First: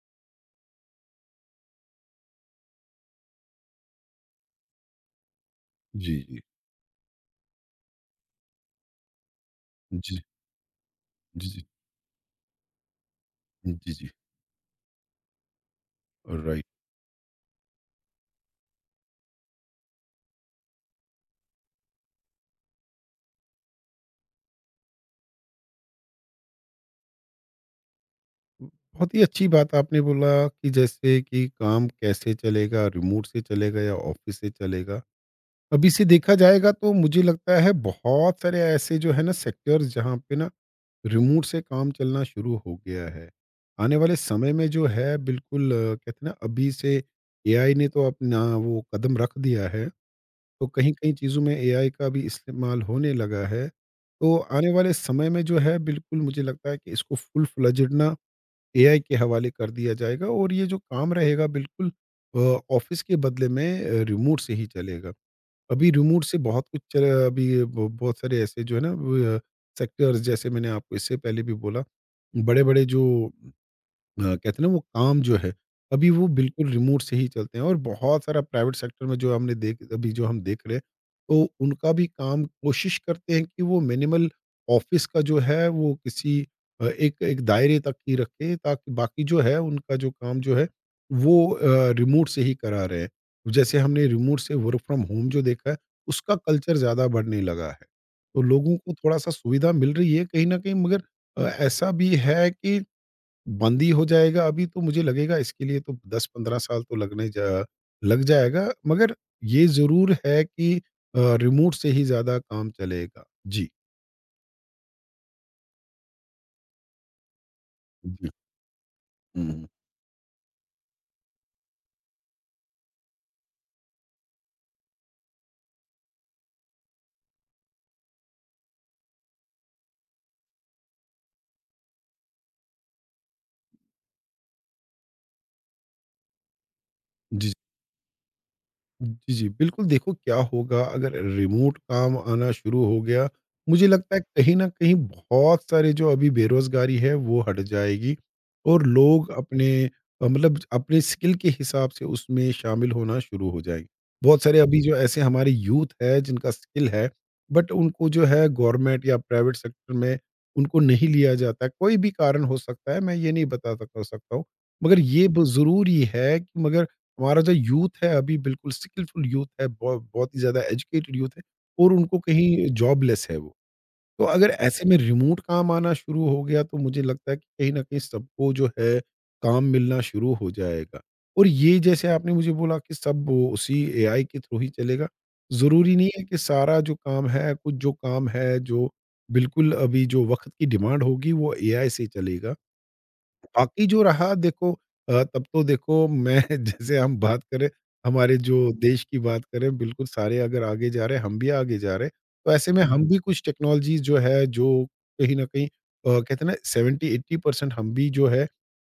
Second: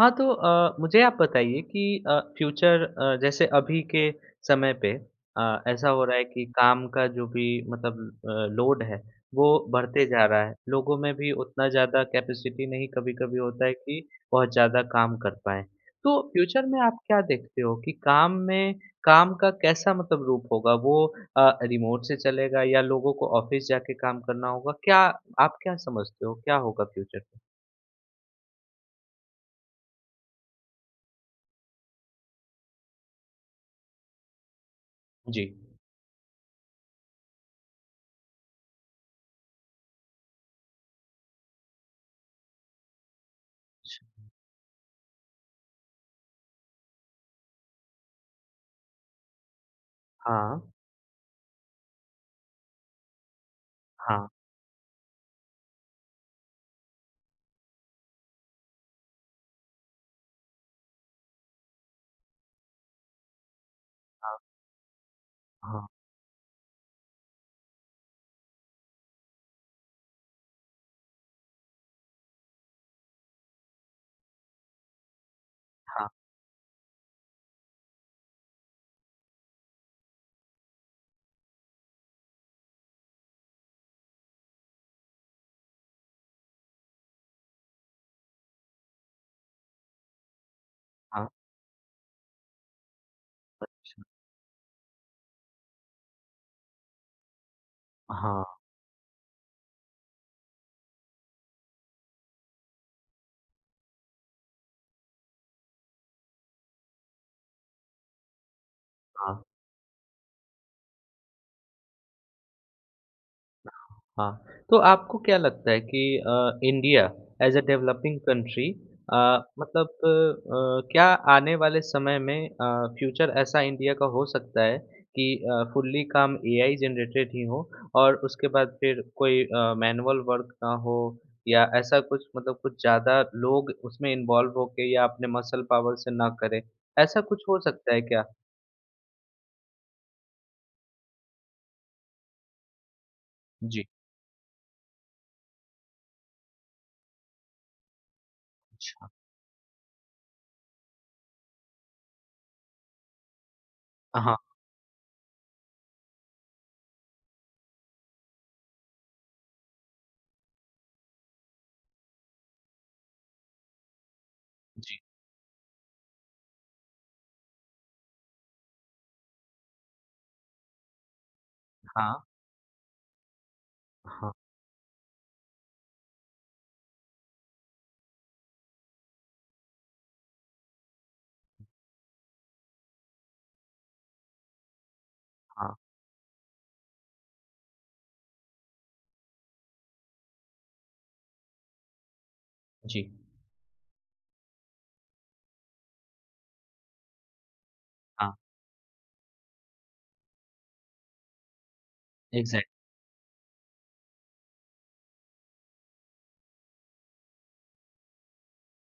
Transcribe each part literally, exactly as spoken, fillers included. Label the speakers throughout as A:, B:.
A: हाँ, तो अ, मुझे आप बताइए कि अ, फ्यूचर अ, जैसे अभी के समय पे अ, ऐसा हो
B: जी,
A: रहा है
B: जी।
A: कि काम का जो भी मतलब अ, लोड है, वो बढ़ते
B: जी,
A: जा रहा है। लोगों में भी
B: जी, जी।
A: उतना ज़्यादा कैपेसिटी नहीं कभी-कभी होता है
B: जी,
A: कि
B: जी।
A: बहुत ज़्यादा काम कर पाएँ। तो
B: राइट।
A: फ्यूचर में आप क्या देखते हो कि काम में काम का कैसा मतलब रूप होगा? वो अ, रिमोट से चलेगा या लोगों को ऑफ़िस जाके काम करना होगा? क्या आप क्या समझते हो, क्या होगा फ्यूचर में?
B: बहुत ही अच्छी बात आपने बोला कि जैसे कि काम कैसे चलेगा, रिमोट से चलेगा या ऑफ़िस से चलेगा।
A: जी।
B: अभी से देखा जाएगा तो मुझे लगता है बहुत सारे ऐसे जो है ना सेक्टर्स जहाँ पे ना रिमोट से काम चलना शुरू हो गया है। आने वाले समय में जो है बिल्कुल अ, कहते हैं ना अभी से एआई ने तो अपना वो कदम रख दिया है।
A: हाँ,
B: तो कहीं-कहीं चीज़ों में एआई का भी इस्तेमाल होने लगा है।
A: हाँ।
B: तो आने वाले समय में जो है बिल्कुल मुझे लगता है कि इसको फुल फ्लेजेड ना एआई के हवाले कर दिया जाएगा और ये जो काम रहेगा बिल्कुल अ, ऑफ़िस के बदले में अ,
A: हाँ,
B: रिमोट से ही चलेगा।
A: हाँ,
B: अभी रिमोट से बहुत कुछ चल अभी ब बहुत सारे ऐसे जो है ना व सेक्टर्स, जैसे मैंने आपको इससे पहले भी बोला, बड़े-बड़े जो अ, कहते हैं ना वो काम जो है, अभी वो बिल्कुल रिमोट से ही चलते हैं। और बहुत सारा प्राइवेट सेक्टर में जो हमने देख अभी जो हम देख रहे हैं, तो उनका भी काम कोशिश करते हैं कि वो मिनिमल ऑफ़िस का जो है वो किसी अ, एक एक दायरे तक ही रखें, ताकि बाकी जो है उनका जो काम जो है
A: हाँ,
B: वो अ, रिमोट से ही करा रहे हैं। जैसे हमने रिमोट से वर्क फ्रॉम होम जो देखा है, उसका कल्चर ज़्यादा बढ़ने लगा है। तो
A: हाँ,
B: लोगों को थोड़ा-सा सुविधा मिल रही है कहीं न कहीं, मगर अ, ऐसा भी है कि बंद ही हो जाएगा अभी, तो मुझे लगेगा इसके लिए तो दस पंद्रह साल तो लगने जा लग जाएगा, मगर
A: हाँ,
B: ये ज़रूर है कि अ, रिमोट से ही ज़्यादा काम चलेगा। जी।
A: हाँ। तो आपको क्या लगता है कि अ, इंडिया एज़ अ डेवलपिंग
B: जी।
A: कंट्री अ,
B: हुँ, हुँ।
A: मतलब अ, क्या आने वाले समय में अ, फ्यूचर ऐसा इंडिया का हो सकता है कि अ, फुल्ली काम एआई जनरेटेड ही हो और उसके बाद फिर कोई अ, मैनुअल वर्क ना हो या ऐसा कुछ मतलब कुछ ज़्यादा लोग उसमें इन्वॉल्व होके या अपने मसल पावर से ना करें, ऐसा कुछ
B: जी।
A: हो सकता है क्या?
B: जी, जी। बिल्कुल, देखो क्या होगा अगर रिमोट काम आना शुरू हो गया, मुझे
A: जी,
B: लगता है कहीं न कहीं बहुत सारे जो अभी बेरोज़गारी है वो हट जाएगी और
A: अच्छा।
B: लोग अपने अ, मतलब अपने स्किल के हिसाब से उसमें शामिल होना शुरू हो जाएँगे।
A: हाँ,
B: बहुत सारे अभी जो ऐसे हमारे यूथ है जिनका स्किल है, बट उनको जो है गवर्नमेंट या प्राइवेट सेक्टर में उनको नहीं लिया जाता है। कोई भी कारण हो सकता है, मैं ये नहीं बता सक सकता हूँ। मगर
A: जी,
B: ये ब ज़रूरी है कि, मगर हमारा जो यूथ है अभी बिल्कुल स्किलफुल यूथ है, बहु बहुत ही ज़्यादा एजुकेटेड यूथ है, और
A: हाँ,
B: उनको कहीं जॉबलेस है वो। तो
A: हाँ।
B: अगर ऐसे में रिमोट काम आना शुरू हो गया तो मुझे लगता है कि कहीं न कहीं सबको जो है काम मिलना शुरू हो जाएगा। और ये जैसे आपने मुझे बोला कि सब वो उसी एआई के थ्रू ही चलेगा।
A: हाँ,
B: ज़रूरी नहीं है कि सारा जो काम है, कुछ जो काम है जो बिल्कुल अभी जो वक़्त की डिमांड होगी वो एआई से चलेगा।
A: जी,
B: बाकी जो रहा, देखो अ, तब तो देखो मैं जैसे हम बात करें,
A: हाँ,
B: हमारे जो देश की बात करें, बिल्कुल सारे अगर आगे जा रहे हैं, हम भी आगे जा रहे हैं। तो
A: एग्ज़ैक्ट,
B: ऐसे में हम भी कुछ टेक्नोलॉजी जो है, जो कहीं ना कहीं अ, कहते हैं ना सेवेंटी-अस्सी परसेंट हम भी जो है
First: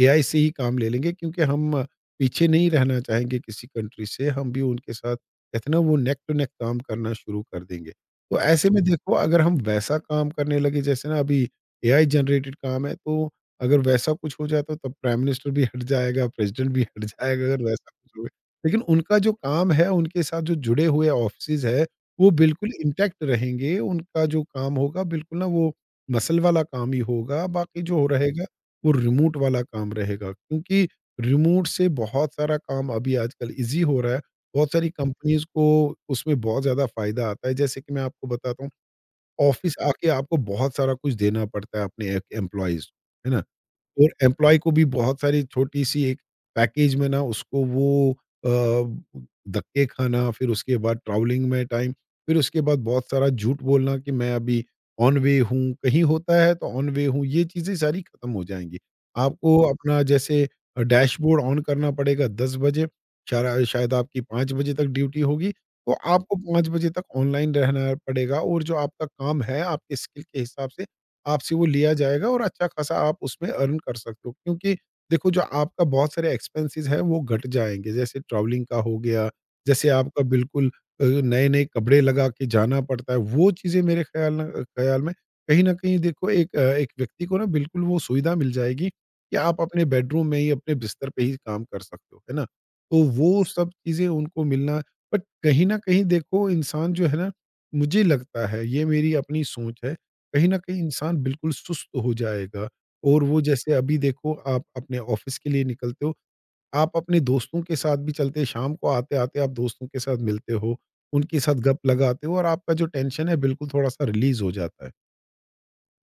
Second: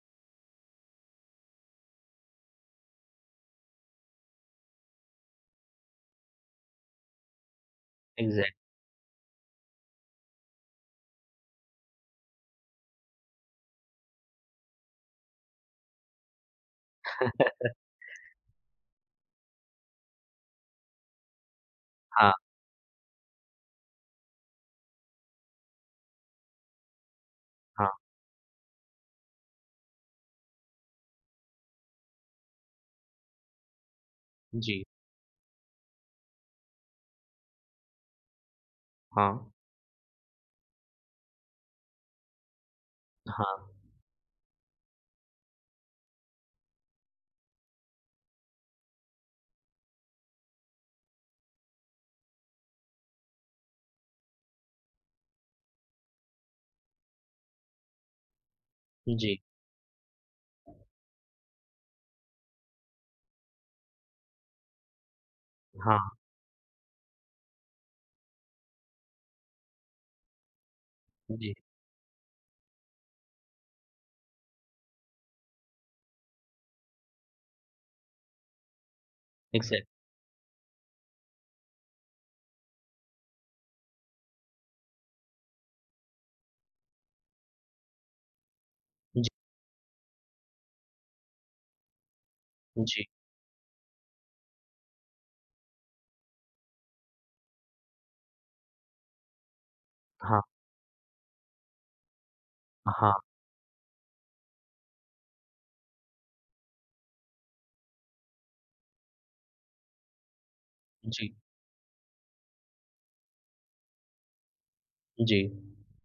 B: एआई से ही काम ले लेंगे, क्योंकि हम अ, पीछे नहीं रहना चाहेंगे किसी कंट्री से। हम भी उनके साथ, कहते हैं ना वो, नेक टू नेक काम करना शुरू कर देंगे। तो
A: एग्ज़ैक्ट,
B: ऐसे में देखो अगर हम वैसा काम करने लगे जैसे ना अभी एआई जनरेटेड काम है, तो अगर वैसा कुछ हो जाता तब प्राइम मिनिस्टर भी हट जाएगा, प्रेज़िडेंट भी हट जाएगा, अगर वैसा कुछ हो गया। लेकिन उनका जो काम है, उनके साथ जो जुड़े हुए ऑफ़िसेज़ है, वो
A: हाँ,
B: बिल्कुल इंटैक्ट रहेंगे। उनका जो काम होगा बिल्कुल ना, वो मसल वाला काम ही होगा, बाकी
A: हाँ,
B: जो रहेगा वो रिमोट वाला काम रहेगा। क्योंकि रिमोट से बहुत सारा काम अभी आजकल ईज़ी हो रहा है। बहुत
A: जी,
B: सारी कंपनीज़ को उसमें बहुत ज़्यादा फ़ायदा आता है। जैसे कि मैं आपको बताता हूँ,
A: हाँ,
B: ऑफ़िस आके आपको बहुत सारा कुछ देना पड़ता है अपने ए एम्प्लॉइज़, है ना?
A: हाँ,
B: और एम्प्लॉयी को भी बहुत सारी छोटी-सी एक पैकेज में ना, उसको वो अ, धक्के खाना, फिर उसके बाद ट्रैवलिंग में टाइम, फिर उसके बाद बहुत सारा झूठ बोलना कि मैं अभी ऑन वे हूँ, कहीं होता है तो ऑन वे हूँ, ये चीज़ें सारी खत्म हो जाएँगी।
A: जी,
B: आपको अपना जैसे अ, डैशबोर्ड ऑन करना पड़ेगा दस बजे, शारा शायद आपकी पाँच बजे तक ड्यूटी होगी, तो
A: हाँ,
B: आपको पाँच बजे तक ऑनलाइन रहना पड़ेगा, और जो आपका काम है, आपके स्किल के हिसाब से आपसे
A: जी,
B: वो लिया जाएगा, और अच्छा खासा आप उसमें अर्न कर सकते हो। क्योंकि देखो जो आपका बहुत सारे एक्सपेंसेस है वो घट जाएँगे, जैसे ट्रैवलिंग का हो गया,
A: एग्ज़ैक्ट,
B: जैसे आपका बिल्कुल अ, नए-नए कपड़े लगा के जाना पड़ता है, वो चीज़ें मेरे ख़्याल न ख़्याल में कहीं न कहीं, देखो, एक अ, एक व्यक्ति को ना बिल्कुल वो सुविधा मिल जाएगी
A: जी,
B: कि आप अपने बेडरूम में ही, अपने बिस्तर पे ही काम कर सकते हो, है ना? तो
A: जी,
B: वो सब चीज़ें उनको मिलना, बट कहीं न कहीं, देखो, इंसान जो है ना, मुझे लगता है, ये मेरी अपनी सोच है,
A: हाँ,
B: कहीं न कहीं इंसान बिल्कुल सुस्त हो जाएगा।
A: हाँ,
B: और वो जैसे अभी देखो आप अपने ऑफ़िस के लिए निकलते हो, आप अपने दोस्तों के साथ भी चलते, शाम को आते-आते आप दोस्तों के साथ मिलते हो,
A: जी,
B: उनके साथ गप लगाते हो, और आपका जो टेंशन है बिल्कुल थोड़ा-सा रिलीज़ हो जाता है।
A: जी,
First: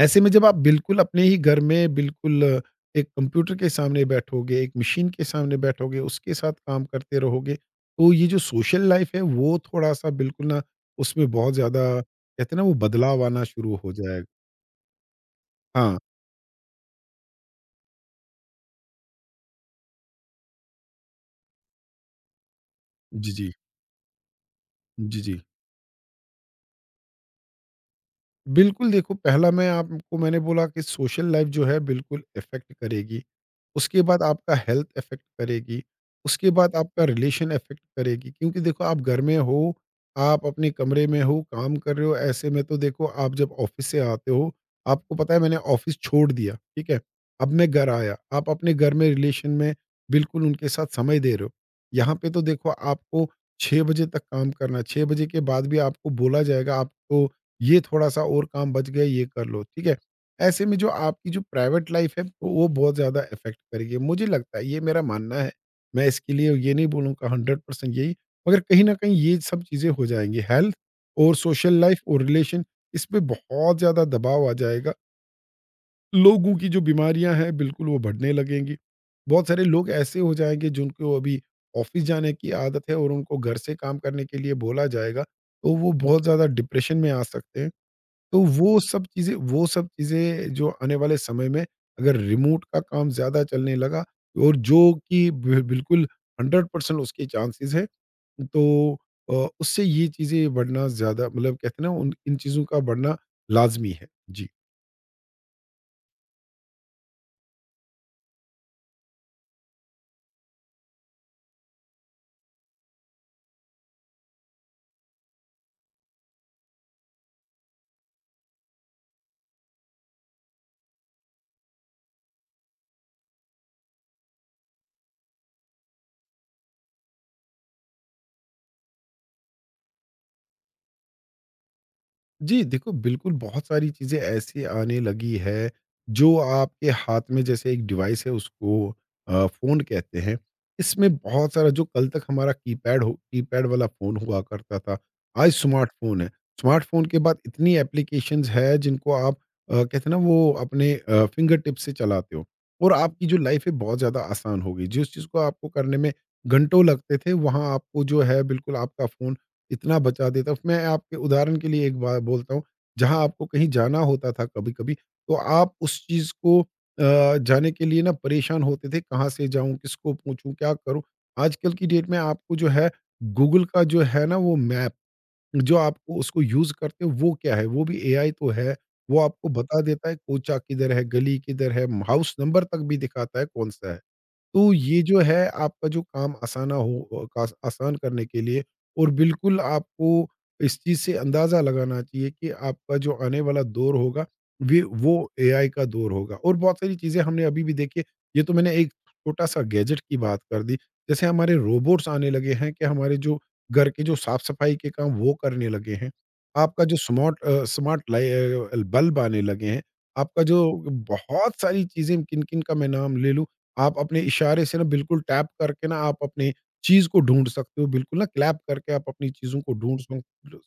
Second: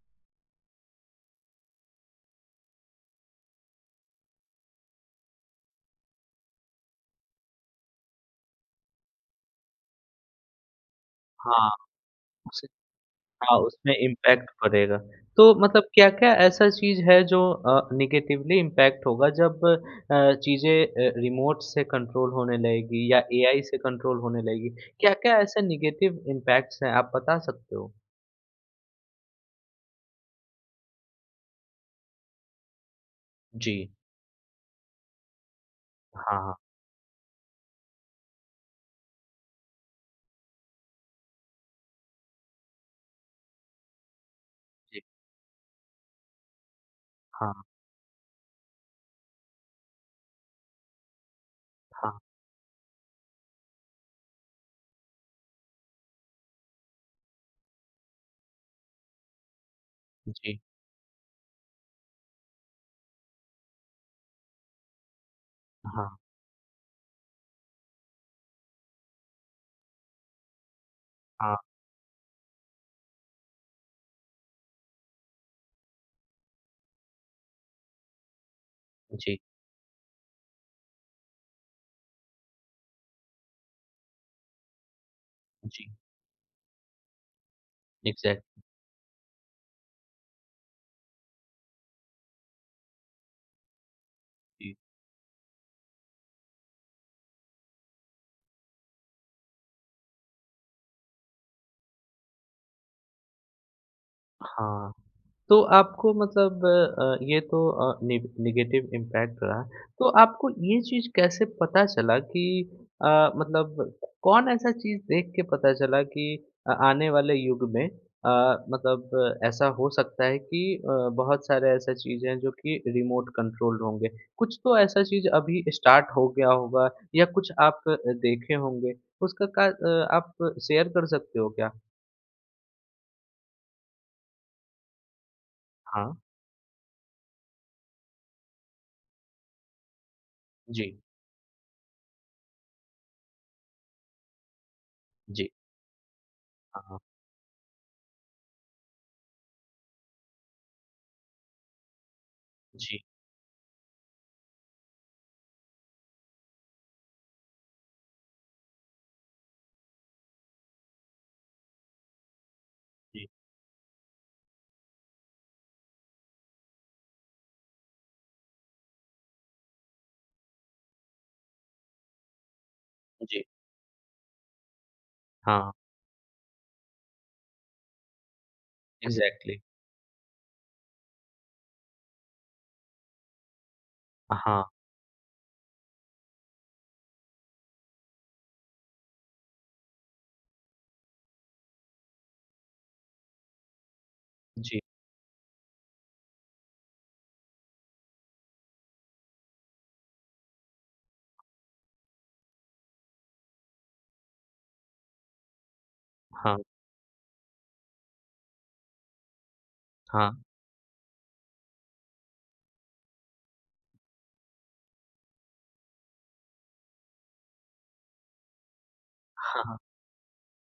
B: ऐसे में जब आप बिल्कुल अपने ही घर में बिल्कुल अ, एक कंप्यूटर के सामने बैठोगे, एक मशीन के सामने बैठोगे, उसके साथ काम करते रहोगे, तो ये जो सोशल लाइफ़ है वो थोड़ा-सा बिल्कुल ना, उसमें बहुत
A: हाँ,
B: ज़्यादा, कहते हैं ना
A: उसे
B: वो, बदलाव आना
A: हाँ,
B: शुरू हो
A: उसमें
B: जाएगा।
A: इम्पैक्ट पड़ेगा। तो मतलब
B: हाँ।
A: क्या-क्या ऐसा चीज़ है जो अ, नेगेटिवली इम्पैक्ट होगा जब अ, चीज़ें अ, रिमोट से कंट्रोल होने लगेगी या
B: dizí,
A: एआई से कंट्रोल होने लगेगी? क्या-क्या
B: dizí।
A: ऐसे नेगेटिव इम्पैक्ट्स हैं, आप बता सकते हो?
B: बिल्कुल, देखो, पहला मैं आपको मैंने बोला कि सोशल लाइफ़ जो है बिल्कुल इफ़ेक्ट करेगी।
A: जी,
B: उसके बाद आपका हेल्थ इफ़ेक्ट करेगी,
A: हाँ,
B: उसके
A: हाँ,
B: बाद आपका रिलेशन इफ़ेक्ट करेगी, क्योंकि देखो आप घर में हो, आप अपने कमरे में हो, काम कर रहे हो, ऐसे में तो देखो आप जब ऑफ़िस से आते हो,
A: जी,
B: आपको पता है मैंने ऑफ़िस छोड़ दिया, ठीक है? अब
A: हाँ,
B: मैं घर आया, आप अपने घर में रिलेशन में बिल्कुल उनके साथ समय दे रहे हो।
A: हाँ,
B: यहाँ पे तो देखो आपको छह बजे तक काम करना है, छह बजे के बाद भी आपको बोला जाएगा आप तो, ये थोड़ा-सा और काम बच गया, ये कर लो, ठीक है?
A: जी,
B: ऐसे में जो आपकी जो प्राइवेट लाइफ़ है, वो वो बहुत ज़्यादा इफ़ेक्ट करेगी। मुझे लगता है, ये मेरा मानना है। मैं
A: हाँ।
B: इसके लिए ये नहीं बोलूँगा हंड्रेड परसेंट यही, मगर कहीं न कहीं ये सब चीज़ें हो जाएँगी। हेल्थ और
A: हाँ,
B: सोशल लाइफ़ और रिलेशन, इस पे बहुत ज़्यादा दबाव आ जाएगा। लोगों की जो बीमारियाँ हैं, बिल्कुल वो बढ़ने लगेंगी।
A: जी,
B: बहुत सारे लोग ऐसे हो जाएँगे, जिनको अभी ऑफ़िस जाने की आदत है, और उनको घर से काम करने के लिए बोला जाएगा, तो
A: जी,
B: वो बहुत ज़्यादा डिप्रेशन में आ सकते हैं। तो
A: एग्ज़ैक्टली
B: वो सब चीज़ें, वो सब चीज़ें जो आने वाले समय में अगर रिमोट का काम ज़्यादा चलने लगा, और जो कि बि बिल्कुल हंड्रेड परसेंट उसके चांसेज़ है। तो अ, उससे ये चीज़ें बढ़ना ज़्यादा, मतलब कहते हैं ना, उन इन चीज़ों का बढ़ना लाज़मी है। जी।
A: हाँ, तो आपको मतलब अ, ये तो अ, ने नेगेटिव इम्पैक्ट रहा, तो आपको ये चीज़ कैसे पता चला कि अ, मतलब कौन ऐसा चीज़ देख के पता चला कि अ, आने वाले युग में अ, मतलब अ, ऐसा हो सकता है कि अ, बहुत सारे ऐसा चीज़ें हैं जो कि रिमोट कंट्रोल्ड होंगे। कुछ तो ऐसा चीज़ अभी स्टार्ट हो गया होगा या कुछ आप अ, देखे होंगे, उसका का अ, आप शेयर कर सकते हो क्या?
B: जी, देखो बिल्कुल बहुत सारी चीज़ें ऐसी आने लगी है,
A: हाँ,
B: जो आपके हाथ में जैसे एक डिवाइस है, उसको अ, फ़ोन कहते हैं।
A: जी,
B: इसमें बहुत सारा, जो कल तक हमारा कीपैड हो कीपैड वाला फ़ोन हुआ करता था, आज
A: जी,
B: स्मार्टफ़ोन है।
A: हाँ,
B: स्मार्टफ़ोन के बाद इतनी एप्लीकेशंस है जिनको आप अ, कहते हैं ना वो अपने अ, फिंगर टिप्स से चलाते हो, और
A: जी,
B: आपकी जो लाइफ़ है बहुत ज़्यादा आसान हो गई। जिस चीज़ को आपको करने में घंटों लगते थे, वहाँ आपको जो है बिल्कुल आपका फ़ोन इतना बचा देता। मैं आपके उदाहरण के लिए एक बात बोलता हूँ, जहाँ
A: जी,
B: आपको कहीं जाना होता था कभी कभी, तो आप उस चीज को अ, जाने के लिए ना परेशान होते थे, कहाँ से जाऊं, किसको पूछूं, क्या करूं। आजकल की डेट में आपको जो है
A: जी,
B: गूगल का जो है ना वो मैप,
A: हाँ,
B: जो आपको उसको यूज करते हो, वो क्या है, वो भी एआई तो है। वो आपको
A: इग्ज़ैक्टली
B: बता देता है कोचा किधर है, गली किधर है, हाउस नंबर तक भी दिखाता है कौन सा है।
A: हाँ,
B: तो ये जो है आपका जो काम आसाना हो अ, कास आसान करने के लिए, और बिल्कुल आपको इस चीज़ से अंदाज़ा लगाना चाहिए कि आपका जो आने वाला दौर होगा, वे
A: जी,
B: वो एआई का दौर होगा, और बहुत सारी चीज़ें हमने अभी भी देखी है। ये तो मैंने एक छोटा-सा गैजेट की बात कर दी। जैसे हमारे रोबोट्स आने लगे हैं, कि हमारे जो घर के जो साफ-सफाई के काम वो करने लगे हैं।
A: हाँ,
B: आपका जो स्मार्ट अ, स्मार्ट लाई अ, बल्ब आने लगे हैं।
A: हाँ,
B: आपका जो बहुत सारी चीज़ें, किन-किन का मैं नाम ले लूँ। आप अपने इशारे से ना बिल्कुल टैप करके ना आप अपनी चीज़ को ढूँढ सकते हो। बिल्कुल ना क्लैप करके आप अपनी चीज़ों को
A: हाँ,
B: ढूँढ सक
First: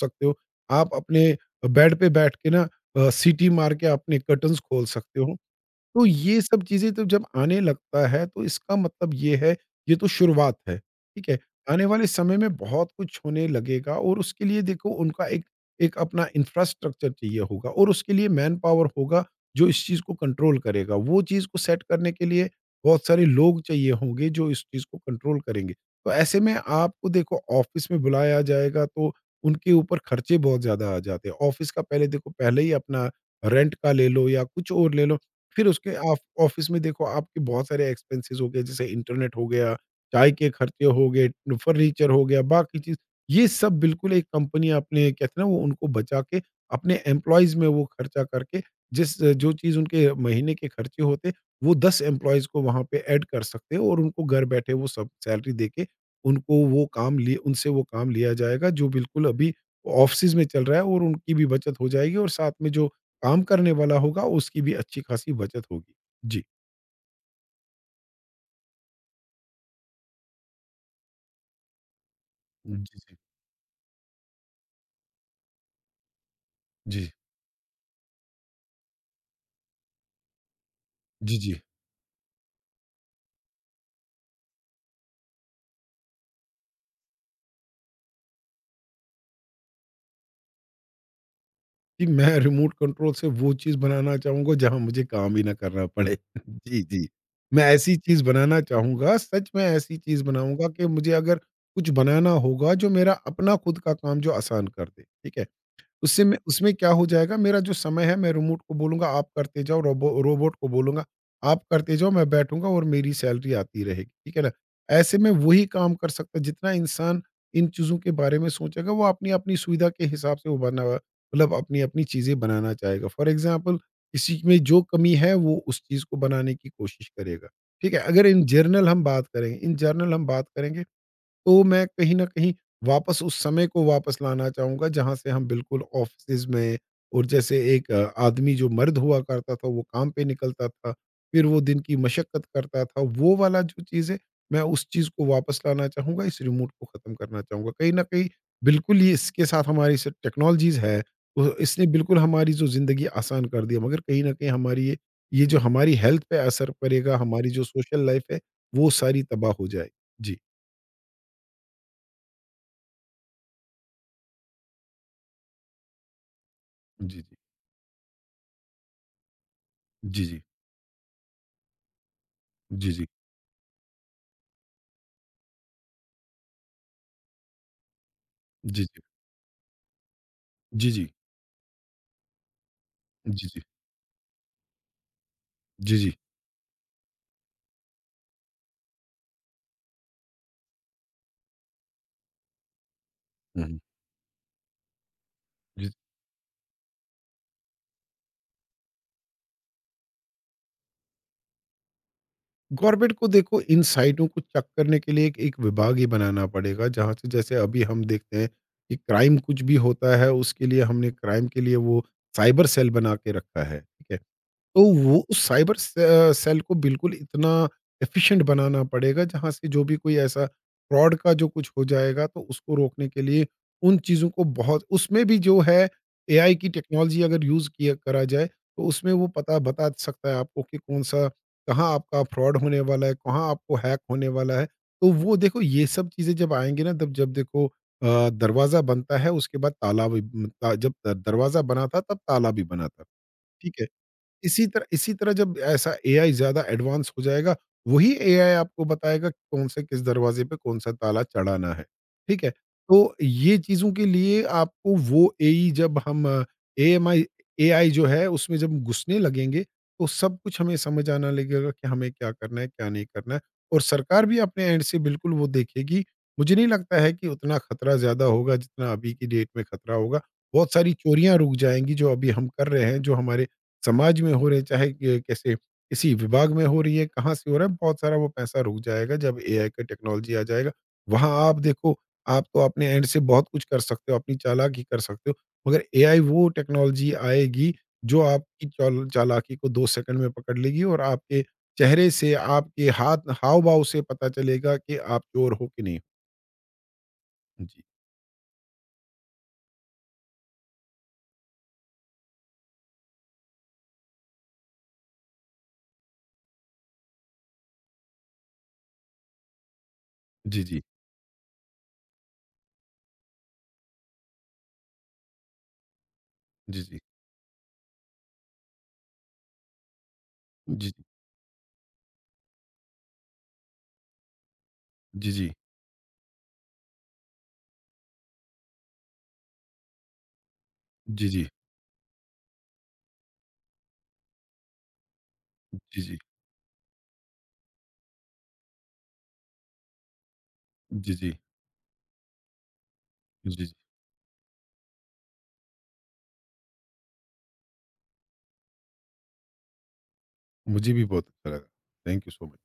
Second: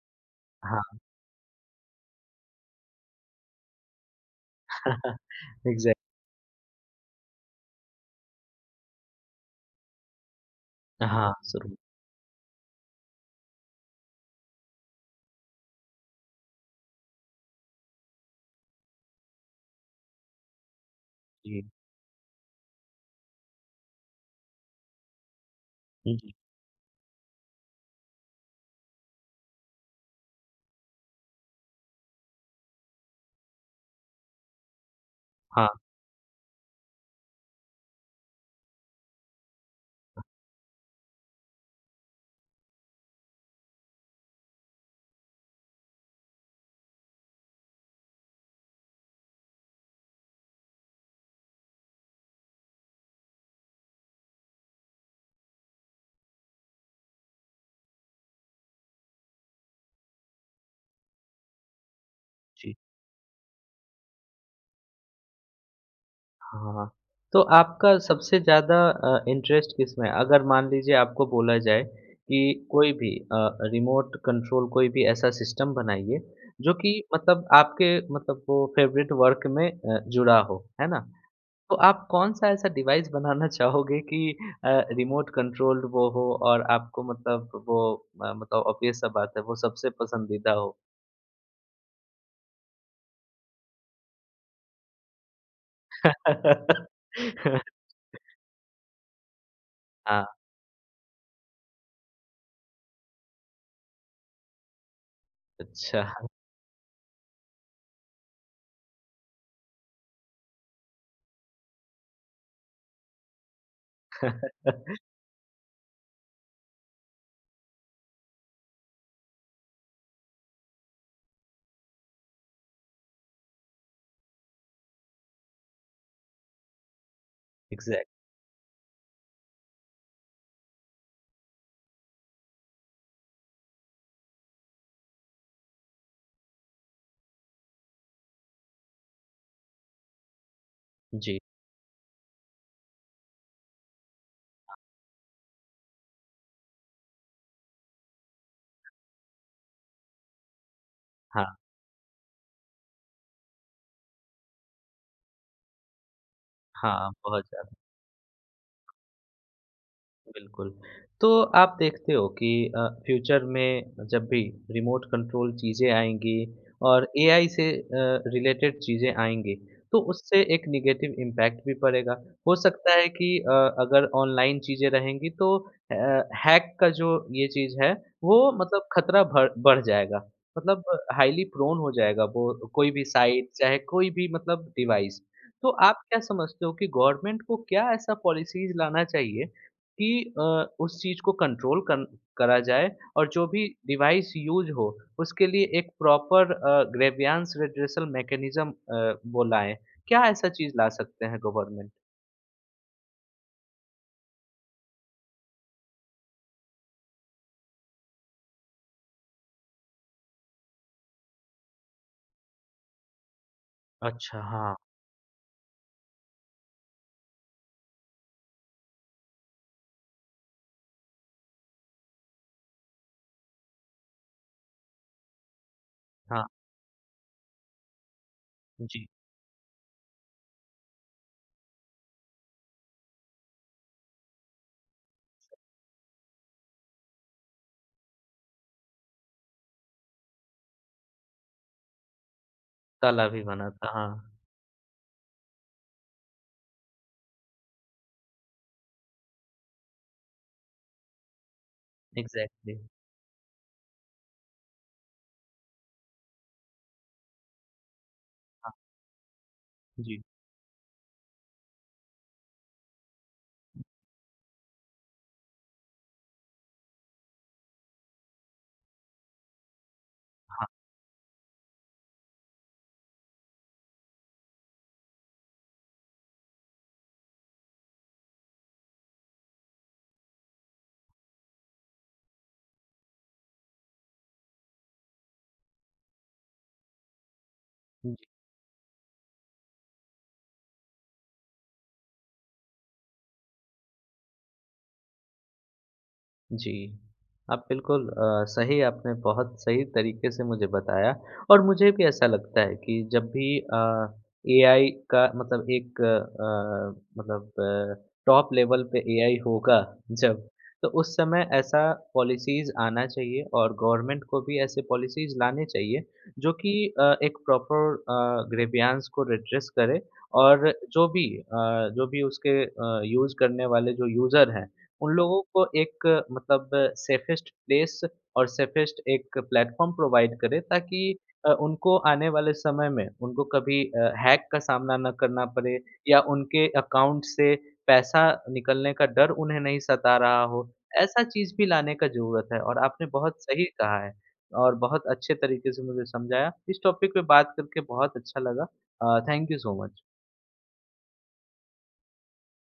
B: सकते हो। आप
A: हाँ,
B: अपने बेड पे बैठ के ना अ, सीटी मार के अपने कर्टन्स खोल
A: हाँ,
B: सकते हो।
A: इग्ज़ैक्ट
B: तो ये सब चीज़ें तो जब आने लगता है तो इसका मतलब ये है, ये तो शुरुआत है, ठीक
A: हाँ,
B: है?
A: ज़रूर,
B: आने वाले समय में बहुत कुछ होने लगेगा और उसके लिए देखो उनका एक एक अपना इंफ्रास्ट्रक्चर चाहिए होगा और उसके लिए मैन पावर होगा जो इस चीज़ को कंट्रोल करेगा। वो चीज़ को
A: जी,
B: सेट करने के लिए बहुत सारे लोग चाहिए होंगे जो इस चीज़ को कंट्रोल करेंगे। तो
A: जी,
B: ऐसे में आपको देखो ऑफ़िस में बुलाया जाएगा तो उनके ऊपर खर्चे बहुत ज़्यादा आ जाते हैं। ऑफ़िस का पहले देखो पहले ही अपना रेंट का ले लो या कुछ और ले लो। फिर
A: हाँ,
B: उसके आप ऑफ़िस में देखो आपके बहुत सारे एक्सपेंसेस हो गए, जैसे इंटरनेट हो गया, चाय के खर्चे हो गए, फर्नीचर हो गया, बाकी चीज़। ये सब बिल्कुल एक कंपनी आपने कहते हैं ना वो उनको बचा के अपने एम्प्लॉइज़ में वो खर्चा करके जिस जो चीज़ उनके महीने के खर्चे होते, वो दस एम्प्लॉइज़ को वहाँ पे ऐड कर सकते हो और उनको घर बैठे वो सब सैलरी दे के उनको वो काम लिए उनसे वो काम लिया जाएगा जो बिल्कुल अभी ऑफ़िसेज़ में चल रहा है, और उनकी भी बचत हो जाएगी और साथ में
A: जी,
B: जो काम करने वाला होगा, उसकी भी अच्छी खासी बचत होगी। जी।
A: हाँ, हाँ। तो आपका सबसे ज़्यादा अ, इंटरेस्ट किसमें है? अगर मान लीजिए आपको बोला जाए कि कोई
B: जी,
A: भी
B: जी।
A: अ, रिमोट कंट्रोल कोई भी ऐसा सिस्टम बनाइए, जो कि
B: जी।
A: मतलब आपके मतलब वो फ़ेवरेट वर्क में अ, जुड़ा हो, है ना?
B: जी, जी।
A: तो आप कौन-सा ऐसा डिवाइस बनाना चाहोगे कि अ, रिमोट कंट्रोल्ड वो हो और आपको मतलब वो अ, मतलब ऑब्वियस सा बात है वो सबसे पसंदीदा हो?
B: जी, मैं रिमोट कंट्रोल से वो चीज़ बनाना चाहूँगा जहाँ मुझे काम ही ना करना पड़े। जी, जी। मैं ऐसी चीज़ बनाना चाहूँगा, सच में ऐसी चीज़
A: हाँ,
B: बनाऊँगा कि मुझे अगर कुछ बनाना होगा जो मेरा अपना खुद का काम जो आसान कर दे, ठीक है?
A: अच्छा।
B: उससे में उसमें क्या हो जाएगा, मेरा जो समय है, मैं रिमोट को बोलूँगा आप करते जाओ, रोबो रोबोट को बोलूँगा आप करते जाओ, मैं बैठूँगा और मेरी सैलरी आती रहेगी, ठीक है ना? ऐसे में वही काम कर सकता है, जितना इंसान इन चीज़ों के बारे में सोचेगा वो अपनी-अपनी सुविधा के हिसाब से वो बना मतलब अपनी-अपनी चीज़ें बनाना चाहेगा। फॉर एग्ज़ाम्पल, किसी में जो कमी है वो उस चीज़ को बनाने की कोशिश करेगा, ठीक है?
A: एग्ज़ैक्ट
B: अगर इन जनरल हम बात करें इन जनरल हम बात करेंगे, तो मैं कहीं न कहीं वापस उस समय को वापस लाना चाहूँगा जहाँ से हम बिल्कुल ऑफ़िसेज़ में, और जैसे एक अ, आदमी जो मर्द हुआ करता था वो काम पे निकलता था,
A: जी।
B: फिर वो दिन की मशक्कत करता था, वो वाला जो चीज़ है, मैं उस चीज़ को वापस लाना चाहूँगा, इस रिमोट को ख़त्म करना चाहूँगा। कहीं न कहीं बिल्कुल ये इसके साथ हमारी स टेक्नोलॉज़ीज़ है, तो
A: हाँ,
B: इसने बिल्कुल हमारी जो ज़िंदगी आसान कर दी है, मगर कहीं न कहीं हमारी ये ये जो हमारी हेल्थ पे असर
A: हाँ,
B: पड़ेगा,
A: बहुत
B: हमारी जो
A: ज़्यादा।
B: सोशल लाइफ़ है, वो सारी तबाह हो जाएगी। जी।
A: बिल्कुल। तो आप देखते हो कि अ, फ्यूचर में जब भी रिमोट कंट्रोल चीज़ें आएँगी और
B: जी, जी।
A: एआई से अ, रिलेटेड चीज़ें आएँगी, तो
B: जी, जी।
A: उससे एक नेगेटिव इम्पैक्ट भी पड़ेगा। हो
B: जी,
A: सकता
B: जी।
A: है कि अ, अगर ऑनलाइन चीज़ें रहेंगी तो अ, हैक का जो ये चीज़ है, वो
B: जी,
A: मतलब
B: जी।
A: खतरा भर बढ़ जाएगा। मतलब
B: जी, जी।
A: हाइली प्रोन हो जाएगा वो कोई भी
B: जी,
A: साइट,
B: जी।
A: चाहे कोई भी मतलब डिवाइस। तो
B: जी,
A: आप
B: जी।
A: क्या समझते हो कि गवर्नमेंट को क्या ऐसा पॉलिसीज़ लाना चाहिए कि अ, उस चीज़ को कंट्रोल कर करा जाए और जो
B: हुँ,
A: भी
B: हुँ।
A: डिवाइस यूज़ हो, उसके लिए
B: जी।
A: एक प्रॉपर अ, ग्रेवियांस रिड्रेसल मैकेनिज़्म अ, वो लाएँ। क्या ऐसा चीज़ ला सकते हैं गवर्नमेंट?
B: गवर्नमेंट को देखो इन साइटों को चेक करने के लिए एक एक विभाग ही बनाना पड़ेगा, जहाँ से जैसे अभी हम देखते हैं कि क्राइम कुछ भी होता है उसके लिए हमने क्राइम के लिए वो साइबर सेल बना के रखा है। ठीक है?
A: अच्छा, हाँ।
B: तो वो उस साइबर से अ, सेल को बिल्कुल इतना एफिशिएंट बनाना पड़ेगा, जहाँ से जो भी कोई ऐसा फ्रॉड का जो कुछ हो जाएगा तो उसको रोकने के लिए उन चीज़ों को बहुत, उसमें भी जो है
A: हाँ,
B: ए आई की टेक्नोलॉजी अगर यूज़ किया करा जाए तो
A: जी। जी,
B: उसमें वो पता बता सकता है आपको कि कौन सा कहाँ आपका फ्रॉड होने वाला है, कहाँ आपको हैक होने वाला है। तो वो देखो ये सब चीज़ें जब आएँगी ना, तब जब देखो अ, दरवाज़ा बनता है उसके बाद ताला भी बनता, जब दरवाज़ा बना था तब ताला भी बना था।
A: ताला भी बना
B: ठीक है?
A: था, हाँ।
B: इसी तरह इसी तरह जब ऐसा ए आई ज़्यादा एडवांस हो जाएगा, वही ए आई आपको बताएगा कि कौन से किस दरवाज़े पे कौन-सा ताला चढ़ाना है, ठीक है?
A: एग्ज़ैक्टली,
B: तो ये चीज़ों के लिए आपको वो एई जब हम एएमआई ए आई जो है उसमें
A: हाँ,
B: जब घुसने लगेंगे, तो
A: जी।
B: सब कुछ हमें समझ आना लगेगा कि हमें क्या करना है, क्या नहीं करना है, और सरकार भी अपने एंड से बिल्कुल वो देखेगी। मुझे नहीं लगता है कि उतना खतरा ज़्यादा होगा जितना अभी की डेट में खतरा होगा। बहुत सारी चोरियाँ रुक जाएँगी जो अभी हम कर रहे हैं, जो हमारे समाज में हो रहे, चाहे ये कैसे किसी विभाग में हो रही है, कहाँ से हो रहा है। बहुत सारा वो पैसा रुक जाएगा जब एआई का टेक्नोलॉजी आ जाएगा। वहाँ आप देखो, आप तो अपने एंड से बहुत कुछ कर सकते हो, अपनी चालाकी कर सकते हो, मगर ए आई वो टेक्नोलॉजी आएगी जो आपकी चाल चालाकी को दो सेकंड में पकड़ लेगी, और आपके चेहरे से, आपके हाथ हाव भाव से पता चलेगा कि आप चोर हो कि नहीं हो।
A: जी। आप
B: जी
A: बिल्कुल अ, सही आपने बहुत सही तरीके से मुझे बताया और मुझे भी ऐसा लगता है कि जब भी अ, एआई का मतलब एक अ, मतलब टॉप लेवल पे एआई होगा जब,
B: जी। जी
A: तो उस समय ऐसा पॉलिसीज़ आना चाहिए और गवर्नमेंट को भी ऐसे पॉलिसीज़ लाने चाहिए, जो कि
B: जी। जी
A: अ, एक प्रॉपर अ, ग्रीवियंस को रिड्रेस करे और
B: जी।
A: जो भी अ, जो भी उसके अ, यूज़ करने वाले जो यूज़र हैं, उन
B: जी
A: लोगों
B: जी।
A: को एक मतलब सेफेस्ट प्लेस और सेफेस्ट एक प्लेटफ़ॉर्म प्रोवाइड करें ताकि
B: जी जी। जी
A: अ, उनको आने वाले समय में उनको कभी अ, हैक का सामना ना करना पड़े
B: जी।
A: या उनके अकाउंट से पैसा निकलने का डर उन्हें नहीं सता रहा हो।
B: जी
A: ऐसा
B: जी।
A: चीज़ भी लाने का ज़रूरत है और आपने बहुत
B: जी
A: सही
B: जी।
A: कहा है और बहुत अच्छे तरीके से मुझे समझाया। इस टॉपिक पे बात करके बहुत अच्छा लगा। अ, थैंक यू सो मच।
B: मुझे भी बहुत अच्छा लगा। Thank you so much.